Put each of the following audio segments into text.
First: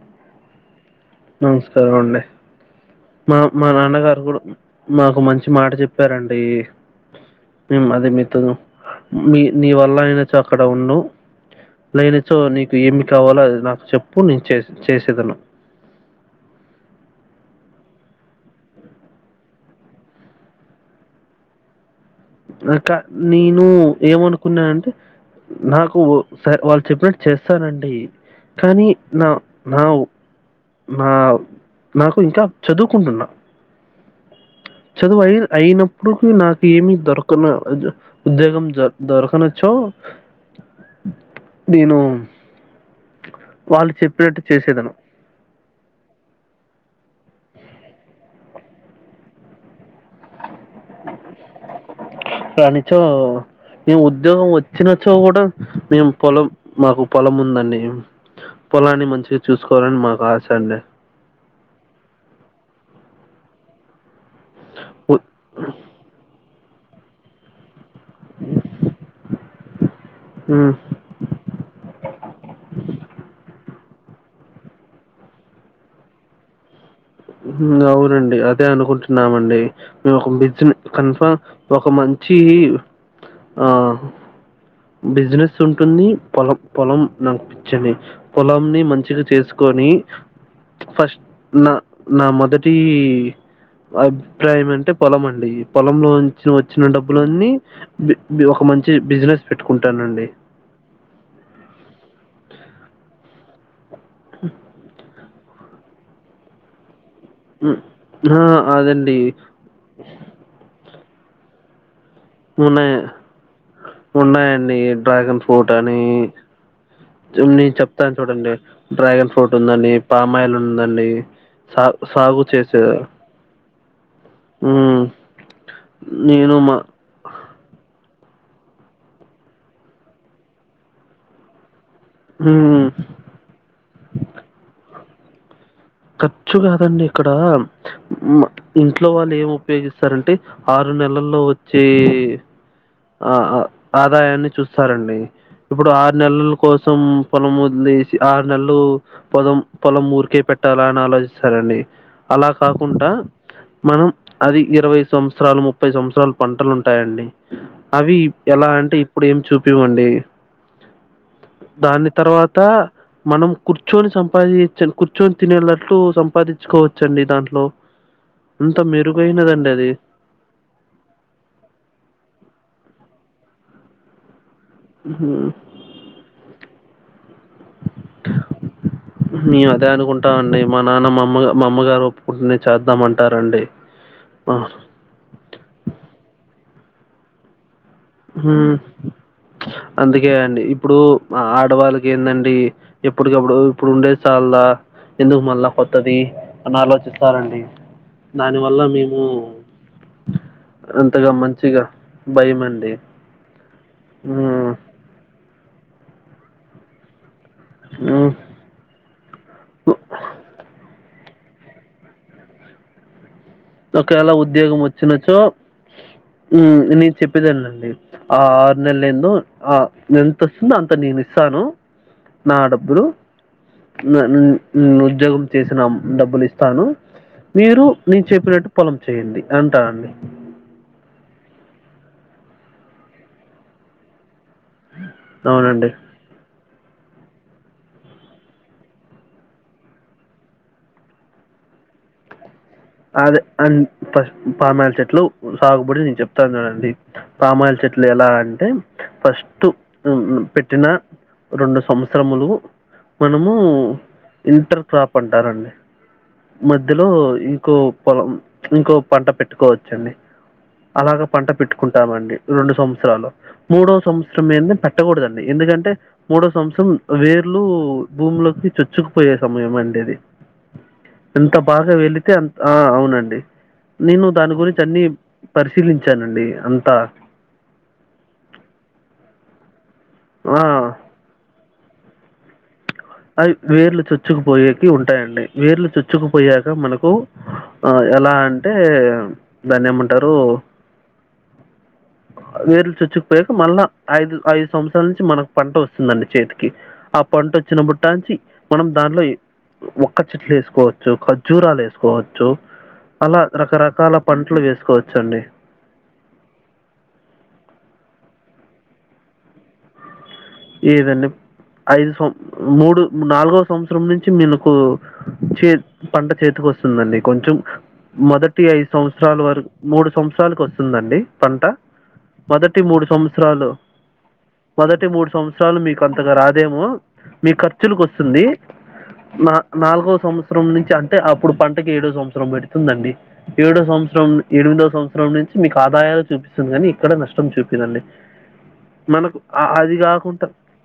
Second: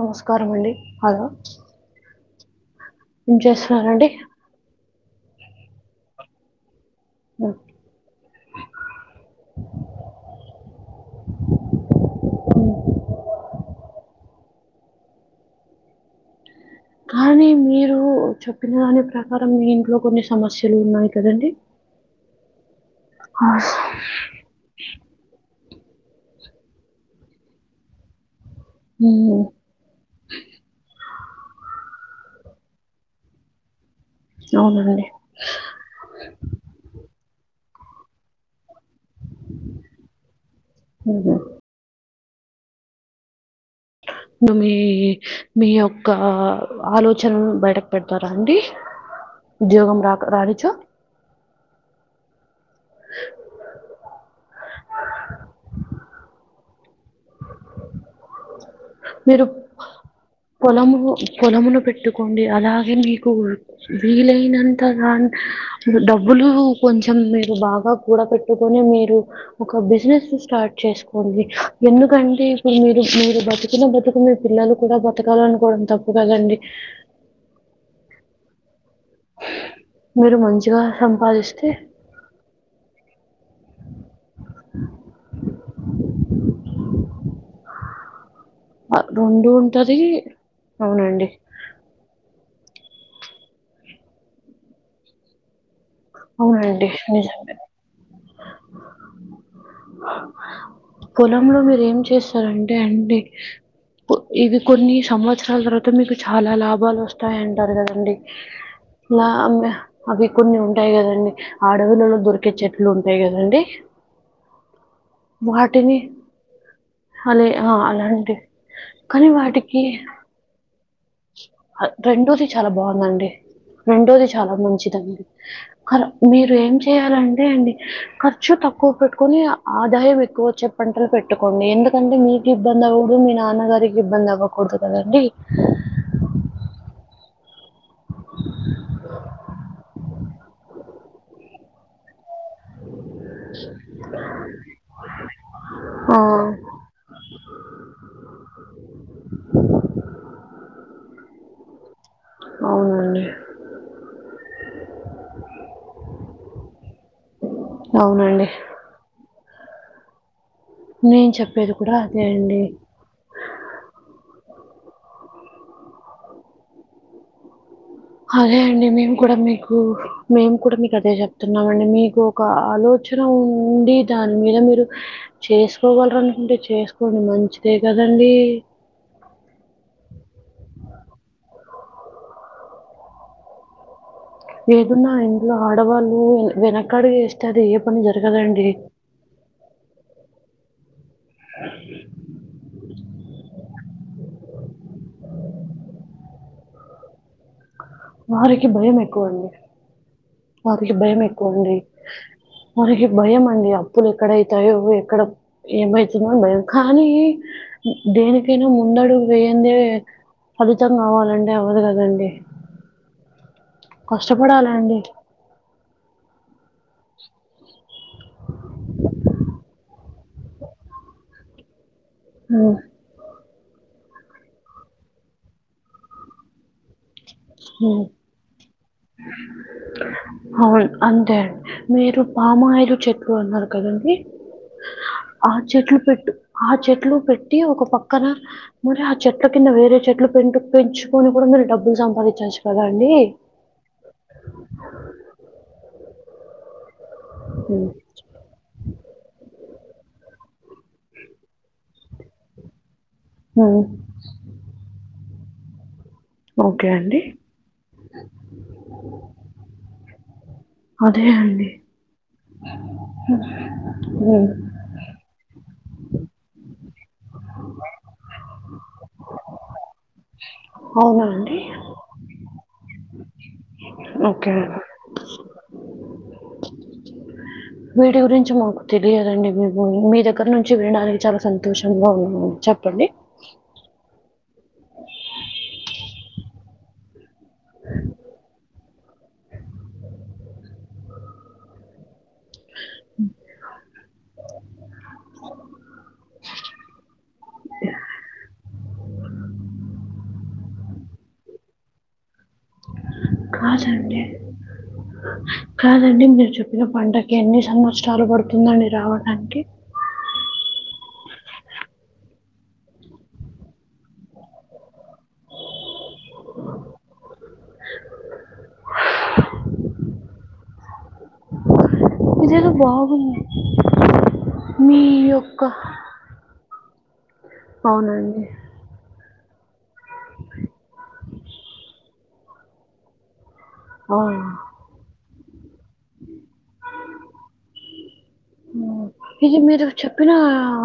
నమస్కారం అండి హలో సరె ఉండి మా ఏం మా చేస్తున్నారండి నాన్నగారు కూడా మాకు మంచి మాట చెప్పారండి అదే మీతో మీ నీ వల్ల అయినచ్చు అక్కడ ఉన్నం లేనిచో నీకు ఏమి కావాలో అది నాకు చెప్పు నేను చే చేసేదను కానీ మీరు చెప్పిన దాని ప్రకారం మీ ఇంట్లో కొన్ని సమస్యలు ఉన్నాయి కదండి అకా నేను ఏమను కున్నానంటే నాకు వాళ్ళు చెప్పినట్టు చేస్తానండి కానీ నా ఉమ్, నా నా నాకు ఇంకా చదువుకుంటున్నా అవునండి చదువు అయి అయినప్పడుకి నాకు ఏమి దొరకన ఉద్యోగం దొ దొరకన చో ఉమ్. నేను వాళ్ళు చెప్పినట్టు ఇప్పుడు మీ చేసేదను మీ యొక్క ఆలోచనను బయటకు పెడతారా అండి ఉద్యోగం రా రానీచో రానిచో మేము ఉద్యోగం వచ్చినచ్చో కూడా మేము పొలం మాకు పొలం ఉందండి పొలాన్ని మంచిగా మీరు చూసుకోవాలని మాకు ఆశ అండి పొలము పొలమును పెట్టుకోండి అలాగే మీకు వీలైనంత గా ఉ- డబ్బులు కొంచెం మీరు బాగా కూడ పెట్టుకొని మీరు ఒక బిజినెస్ ఉమ్, స్టార్ట్ చేసుకోండి ఎందుకంటే ఇప్పుడు మీరు మీరు బతుకిన్న బతుకు మీ పిల్లలు కూడా బతకాల అనుకోవడం తప్పు కదండి అవునండి అదే అనుకుంటున్నామండి మేము ఒక మీరు మంచిగా బిజినెస్ కన్ఫామ్ సంపాదిస్తే ఒక మం చ్చి ఆ బిజినెస్ ఉంటుంది పొలం పొలం నాకు పిచ్చండి పొలం ని మంచిగా రెండు చేసుకొని ఉంటది ఫస్ట్ అవునండి నా నా మొదటి అభిప్రాయం అంటే పొలం అండి పొలంలో నుంచి అవునండి వచ్చిన డబ్బులన్నీ నిజమే ఒక మంచి బిజినెస్ పెట్టుకుంటానండి పొలంలో మీరు ఏం చేస్తారంటే అండి ఇవి కొన్ని సంవత్సరాల తర్వాత మీకు చాలా లాభాలు వ స్థాయి అంటారు హ్మ్. కదండీ ఆ! అదండి నా అమ్ అవి కొన్ని ఉంటాయి కదండీ అడవులలో దొరుకు ఉన్నాయ ఉన్నాయండి డ్రాగన్ ఫ్రూట్ వాటిని అని అలే నేను ఆ చెప్తా అలాంటి చూడండి కానీ డ్రాగన్ ఫ్రూట్ ఉందండి పామాయిల్ ఉందండి సా ఆ సాగు రెండోది చాలా చేసే బాగుందండి రెండోది చాలా హ్మ్. మంచిదండి కా మీరు నేను ఏం మా చేయా లంటే అండి ఖర్చు తక్కువ పెట్టుకుని ఆదాయం ఎక్కువచ్చే పంటలు పెట్టుకోండి ఎందు కంటే మీకు ఇబ్బంది హ్మ్. అవ్వకూడదు మీ నాన్నగారికి ఇబ్బంది అవ్వకూడదు కదండి. ఖర్చు కాదండి ఇక్కడ మ ఇంట్లో వాళ్ళు ఏమి ఉపయోగిస్తారంటే ఆరు నెలల్లో వచ్చె ఆ ఆ ఆదాయాన్ని చూస్తారండి ఇప్పుడు ఆరు ఆ, నెలలు కోసం పొలం వదిలేసి ఆరు నెల్లు పొలం పొలం ఊర్కే పెట్ టలా నాలో స్తారండి అలా కాకుండా అవునండి మనం అది ఇరవై సంవత్సరాలు ముప్పై సంవత్సరాలు పంటలు ఉంటాయండి. అవి అవునండి. ఎలా అంటే ఇప్పుడు ఏం చూపివండి నేను చెప్పేది కూడా దాని అదే తర్వాత అండి మనం కూర్చొని సంపాదిచని కూర్చొని తినెలాట్లు సంపాదించుకోవచ్చండి దాంట్లో అదే అంత అండి మేము కూడా మెరుగైనదండి మీకు అది మేము కూడా మీకు అదే చెప్తున్నామండి మీకు ఒక ఆలోచన ఉండి దాని మీద మీరు హ్మ్. చేసుకోగలరు అనుకుంటే చేసుకోండి మంచిదే కదండీ. [inaudible] మేము అదే అనుకుంటాం అండి మా నాన్న మా అమ్మ మా అమ్మగారు ఒప్పుకుంటునే చేద్దామంటారండి. [inaudible] ఏదన్నా ఆ ఇంట్లో ఆడవాళ్ళు వెనకాడుగు వేస్తే అది ఏ పని జరు హు అందుకే అండి ఇప్పుడు ఆ ఆడవాళ్ళకి ఏందండి ఎప్పుటికప్పుడు ఇప్పుడు ఉండేది చాల్దా ఎందుకు మళ్ళా కొత్తది అని ఆలోచిస్తారండి దాని వారికి వల్ల భయం మేము ఎక్కువండి. వారికి భయం అంతగా ఎక్కువండి. మంచిగా భయమండి మనకి భయం అండి అప్పులు హ్మ్. ఎక్కడైతాయో ఏవ్ ఎక్కడ ఏమైతుందో అని భయం, కానీ హ్మ్. దేనికైనా ముందడుగు వేయందే ఫలితం కావాలన్ టే అవ్వదు కదండీ ఒకయలా ఉద్యోగం కష్టపడాలండి వచ్చినచో ఉ నేను చెప్పేదేనండి. ఆ ఆరు నెల ఎందో ఆ ఎంతొస్తుందో అంత నేను ఇస్తాను నా ఉమ్, డబ్బులు నా న్ ఉద్యోగం చేసినా డబ్బులు ఇస్తాను మీరు ఉమ్. మీ చెప్పినట్టు పొలం చేయండి అంటానండి అవును అంతే మీరు పామాయిల్ చెట్లు అన్నారు కదండి ఆ అవునండి చెట్లు పెట్టు ఆ చెట్లు పెట్టి ఒక పక్కన మరి ఆ చెట్ల కింద వేరే చెట్లు పెంటు పెంచుకొని కూడా మీరు డబ్బులు సంపాదించొచ్చు. అదే అ పా పామాయిలు చెట్లు సాగుబడి నేను చెప్తా చూడండి. పామాయిల్ ఉమ్, చెట్లు ఎలా అంటే ఫస్టు పెట్టిన రెండు సంవత్సరములు మనము ఉమ్. ఇంటర్ క్రాప్ అంటారండి ఓకే మధ్యలో అండి ఈ పొలం ఇంకో పంట పెట్టుకోవచ్చండి అదే అలాగా పంట అండి పెట్టుకుంటామండి రెండు సంవత్సరాలు మూడో ఉమ్. సంవత్సరం ఏన్ మేం పెట్టకూడదండి ఎందుకంటే మూడో సంవత్సరం వేర్లు భూములోకి చొచ్చుకుపోయే సమయం అండి ఇది అవునా ఎంత అండి బాగా వెళితే అం ఆ అవునండి నేను ఓకే దాని గురించి అన్నీ పరిశీలించానండి అంతా వీటి గురించి మాకు తెలియదండి మేము మీ దగ్గర ఆ! నుంచి వినడానికి చాలా సం తోషంగా [inaudible] చెప్పండి అవి వేర్లు చొచ్చుకుపోయేకి ఉంటాయండి వేర్లు చొచ్చుకుపోయాక మనకు ఆ ఎలా అంటే దాన్ని ఏమంటారు వేర్లు చొచ్చుకుపోయాక మళ్ళా ఐదు ఐదు సంవత్సరాల నుంచి మనకు పంట వస్తుందండి చేతిక కి ఆ పంట వచ్చినప్పుట్టాంచి మనం దాంట్లో ఒక్క చెట్లు వేసుకోవచ్చు ఖజ్జూరాలు వేసుకోవచ్చు అలా రకరకాల కాదండి పంటలు వేసుకోవచ్చండి కాదండి మీరు చెప్పిన పంటకి ఎన్ని సంవత్సరాలు పడుతుందండి రావడానికి ఏదండి ఐదు సం మూడు నాలుగో సంవత్సరం నుంచి మినికు చే పంట చేతికి వస్తుందండి కొంచెం మొదటి ఐదు సంవత్సరాల వర మూడు సంవత్సరాలకు వస్ తుందండి పంట ఇదేదో మొదటి మూడు బాగుంది సంవత్సరాలు మీ మొదటి మూడు యొక్క సంవత్సరాలు మీకు అంతగా రాదేమో మీ ఖర్చులకు అవునండి వస్తుంది నా నాలుగో సంవత్సరం నుంచి అంటే అప్పుడు పంటకి ఏడో సంవత్సరం పెడు తుందండి ఏడో ఆ, సంస్రం ఎనిమిదో సం సరం నుంచి మీకు ఆదాయాలు చూపిస్తుంది కానీ ఎక్కడా నష్టం చూపీదండి మనకు ఆ అదిగా నా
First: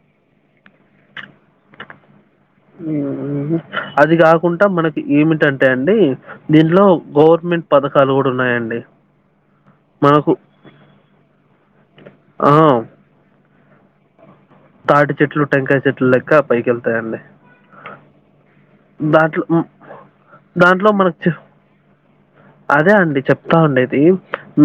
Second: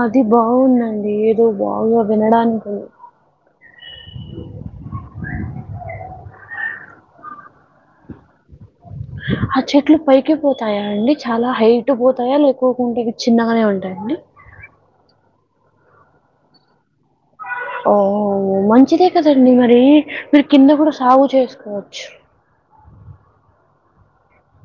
అది బావుందండి ఏదో బావుగా వినడానికి ఊహూ అది కాకుంటా మనకి ఏమిటంటే అండి దీంట్లో గవర్మెంట్ పథకాలు కూడా ఉన్నాయండి ఆ చెట్లు మనకు పైకే పోతాయా అండి చాలా హైటు పోతాయా ఆ, లేకోకుంటే చిన్నగానే ఉంటాయండి తాటి చెట్లు టెంకాయ చెట్లు లెక్క పైకెళ్తాయండి ఓ మంచిదే కదండి మరి మీరు కింద దాంట్లో కూడా మనకు సాగు చె- చేసుకోవచ్చు అదే అండి చెప్తా ఉండేది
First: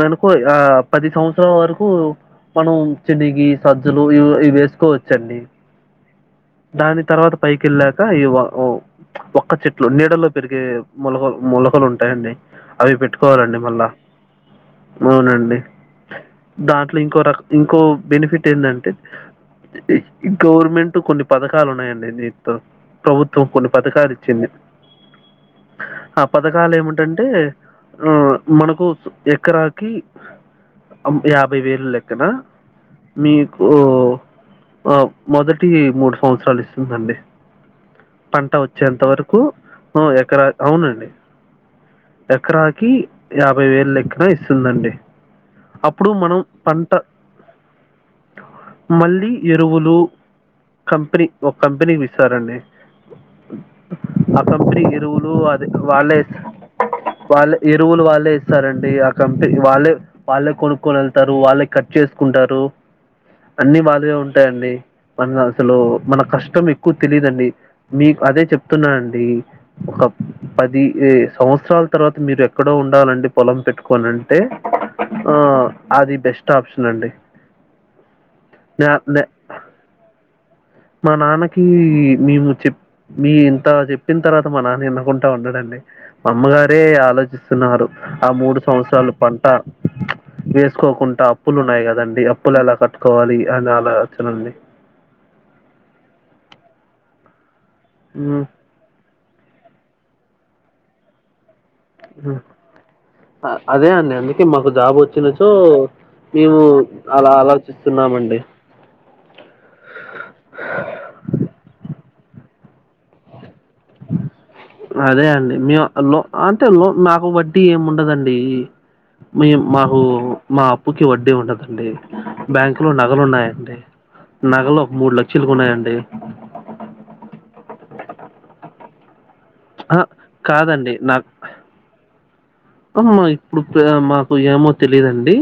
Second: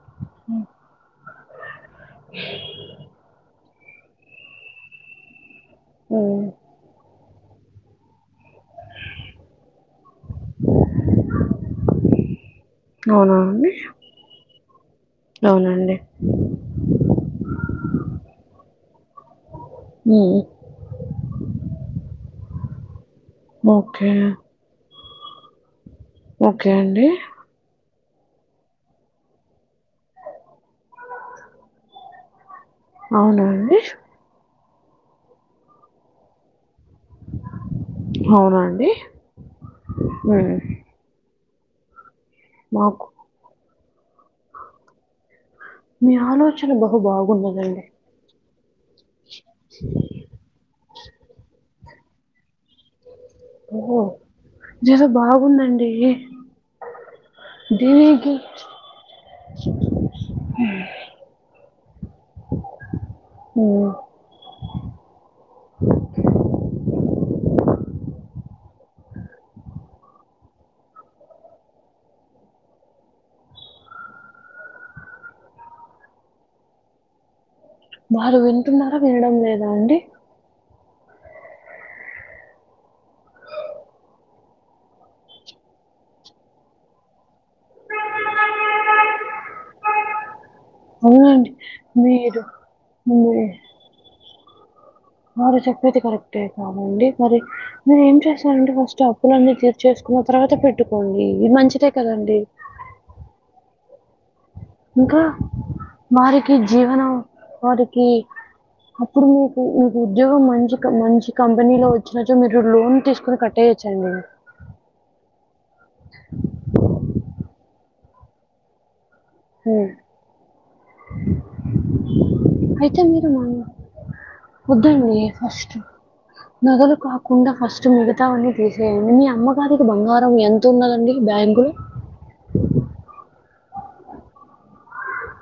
మనుకు ఆ పది సం స్ర వరకు మనం చెనిగి సజ్జలు ఇవి ఇవి వేసుకోవచ్చండి ఊ దాని తర్వాత పైకెళ్ళాక ఈ వా ఒక్క చెట్లు నీడలో పెరిగే మొలకలు మొలకలు ఉంటాయండి అవి అవునా పెట్టుకోవాలండి అండి? మళ్ళా అవునండి దాంట్లో ఇంకో రక ఇంకో బెనిఫిట్ ఏంటంటే హ్మ్. గవర్మెం టు కొన్ని పథకాలు ఉన్నాయండి నీతో ప్రభుత్వం కొన్ని ఓకే. పథకాలు ఇచ్చింది ఆ ఓకే పథకాలు అండి. ఏమిటంటే ఊ మనకు ఎకరాకి అం యాభై వేలు లెక్కన అవునా మీకు అండి? ఆ మొదటి మూడు సంవత్సరాలు ఇస్తుందండి పంట అవునా అండి? వచ్చేంత వరకు ఊ ఎకరా హ్మ్. అవునండి ఎకరాకి మాకు యాభై వేలు లెక్ ఫ్రీ ఇస్తుందండి అప్పుడు మీ మనం ఆలోచన పంట బహు బాగున్నదండి. మళ్ళీ ఎరువులు కంపెనీ ఒక కంపెనీకి ఇస్తారండి ఓహో! ఆ కంపెనీ ఇదేదో ఎరువులు అదే బాగుందండి. వాళ్ళే వాళ్ళ ఎరువులు వాళ్ళే దీనికి ఇస్తారండి ఆ కంపెనీ వాళ్ళే వాళ్ళే కొనుక్కొని వెళ్తారు వాళ్ళ కట్ చేసుకుంటారు అన్నీ హ్మ్. వాళ్లదే ఉంటాయండి మన అసలు మన కష్టం ఎక్కువ తెలీదండి మీ అదే చెప్తున్నానండి ఒక పది ఏ సంవత్సరాల తర్వాత మీరు ఎక్కడో ఉండాలండి పొలం పెట్టుకోని అంటే ఆ అది బెస్ట్ ఆప్షన్ అండి వారు నా వింటున్నారా నే వినడం లేదా అండి మా నాన్నకి మేము చెప్ మీ ఇంత చెప్పిన తర్వాత మా నాన్న వినకుంటా ఉండడండి అమ్మగారే ఆలోచిస్తున్నారు ఆ మూడు సంవత్సరాలు పంట వే సుకోకుండా అవునండి. అప్పులు ఉన్నాయి కదండి మీరు అప్పులు ఎలా కట్టుకోవాలి మీ అని ఆలోచన అండి వారు చెప్పేది కరెక్టే కాదండి మరి నేను ఏం హ్మ్. చేస్తానంటే ఫస్ట్టాప్ అప్పు లన్నీ తీర్చేసుకున్న తర్వాత పెట్టుకోండి ఇది మంచిదే కదండి ఆ అదే అండి అందుకే మకు జాబ్ ఇంకా వచ్చిన చో వారికి మేము జీవనం అలా వారికి ఆలోచిస్తున్నామండి అప్పుడు మీకు మీకు ఉద్యోగం మంచి మంచి కంపెనీ లో వచ్చిన చో మీరు లోన్ తీసుకుని కట్టేయచ్చు అండి అదే అండి మీ లో అంటే లో నాకు వడ్డీ ఏమి ఉండదండి మీ హ్మ్. మాకు మా అప్పుకి వడ్డీ ఉండదండి బ్యాంకు లో అయితే నగలు మీరు మ ఉన్నాయండి నగలు ఒక మూడు వద్దండి లక్షలకు ఫస్ట్ ఉన్నాయండి నగలు కాకుండా ఫస్ట్ మిగతావన్నీ తీసేయండి మీ అమ్మ గారికి ఆ బంగారం ఎంత కాదండి ఉన్నదాని నాకు బ్యాంకులు అమ్మా ఇప్పుడు మాకు ఏమో తెలిదండి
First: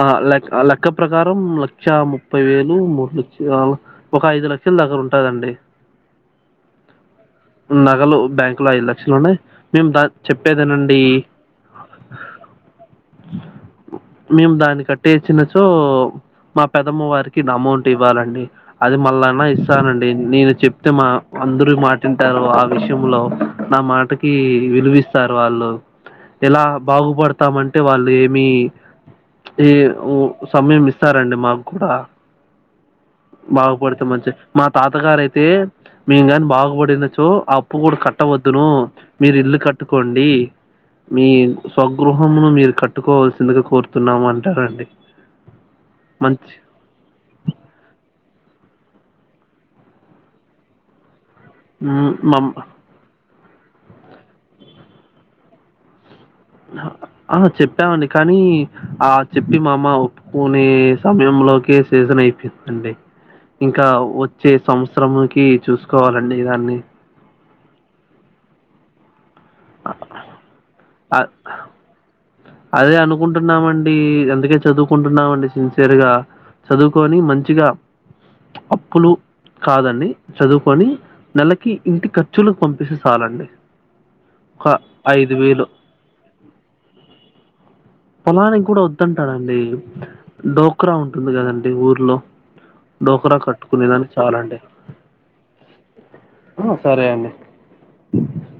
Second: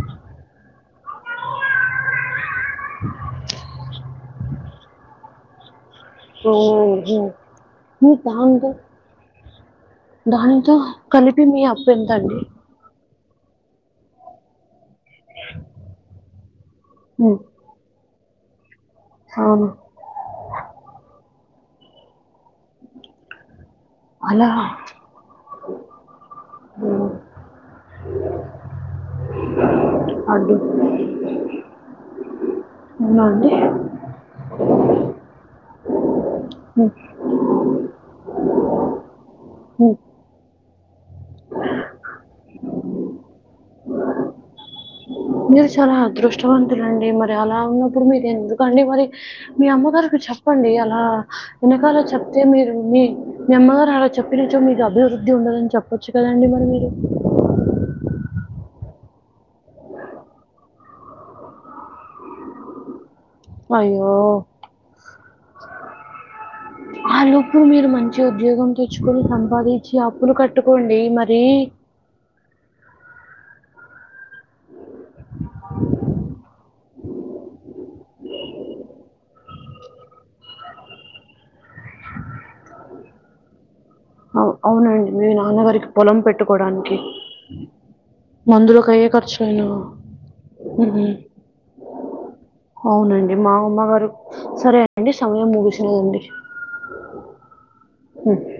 ఆ లె లెక్క ప్రకారం లక్ష ముప్పై వేలు మూడు లక్ష ఒక ఐదు లక్షల దగ్గర ఉంటదండి ఉమ్ హు నగలు బ్యాంకు లో ఐదు లక్షలు ఉన్నాయి మేము దా చెప్పేది దానితో వినండి కలిపి మీ అప్పు ఎంతండి మేము దాన్ని కట్టేసిన సో మా పెదమ్మ వారికి ఉమ్, ఇది అమౌంట్ ఇవ్వాలండి అది మళ్ళన్నా అవును ఇస్తానండి నేను చెప్తే మా అందరూ మాటింటారు ఆ విషయంలో నా మాట మాటకి అలా విలువిస్తారు వాళ్ళు ఎలా ఉమ్, బాగుపడతామంటే వాళ్ళు ఏమి ఈ అడ్డు సమయం ఇస్తారండి మాకు కూడా అవునా అండి బాగుపడితే మంచి మా తాతగారయితే మేము కాని ఉమ్, బాగుపడిన చో ఆ అప్పు కూడా కట్టవద్దును మీరు ఇల్లు ఉమ్. కట్టుకోండి మీ స్వగృహంను మీరు కట్టుకోవాల్సిందిగా కోరుతున్నాము అంటారండి మీది చాలా మంచి అదృష్టవంత లండి మరి అలా ఉన్నప్పుడు మీరే ఎందుకండి మరి మీ అమ్మగారికి చెప్పండి అలా వెనకాల మ్ చెప్తే మమ్ మీరు మీ మీ అమ్మగారు అలా చెప్పినచ్చో మీకు అభివృద్ధి ఉండదని చెప్పొచ్చు కదండి మరి మీరు ఆ చెప్పామండి కానీ ఆ చెప్పి మామ్మ ఓ పోనే సమయంలోకి సీజన్ అయిపోస్తుండి ఇంకా అయ్యో వచ్చే సంవత్సరంకి చూసుకోవాలండి దాన్ని ఆ లోపులు మీరు మంచి ఉద్యోగం తెచ్చుకొని సంపాదించి అప్పులు కట్టుకోండి అ మరి అదే అనుకుంటున్నామండి అందుకే చదువుకుంటున్నామండి సిన్సియర్ గా చదువుకొని మంచిగా అప్పులు కాదండి చదువుకొని నెలకి ఇంటి ఖర్చులు పంపిసే చాలండి ఆ ఒక అవునండి మీ ఐదు వేలు నాన్నగారికి పొలం పెట్టుకోడానికి పొలానికి కూడా వద్దంటారండి డోక్రా ఉంటుంది కదండి ఊర్లో అవునండి డోక్రా మా అమ్మ కట్టుకునే గారు దానికి చాలండి సరే అండి సమయం ముగిసినదండి అ సరే అండి అ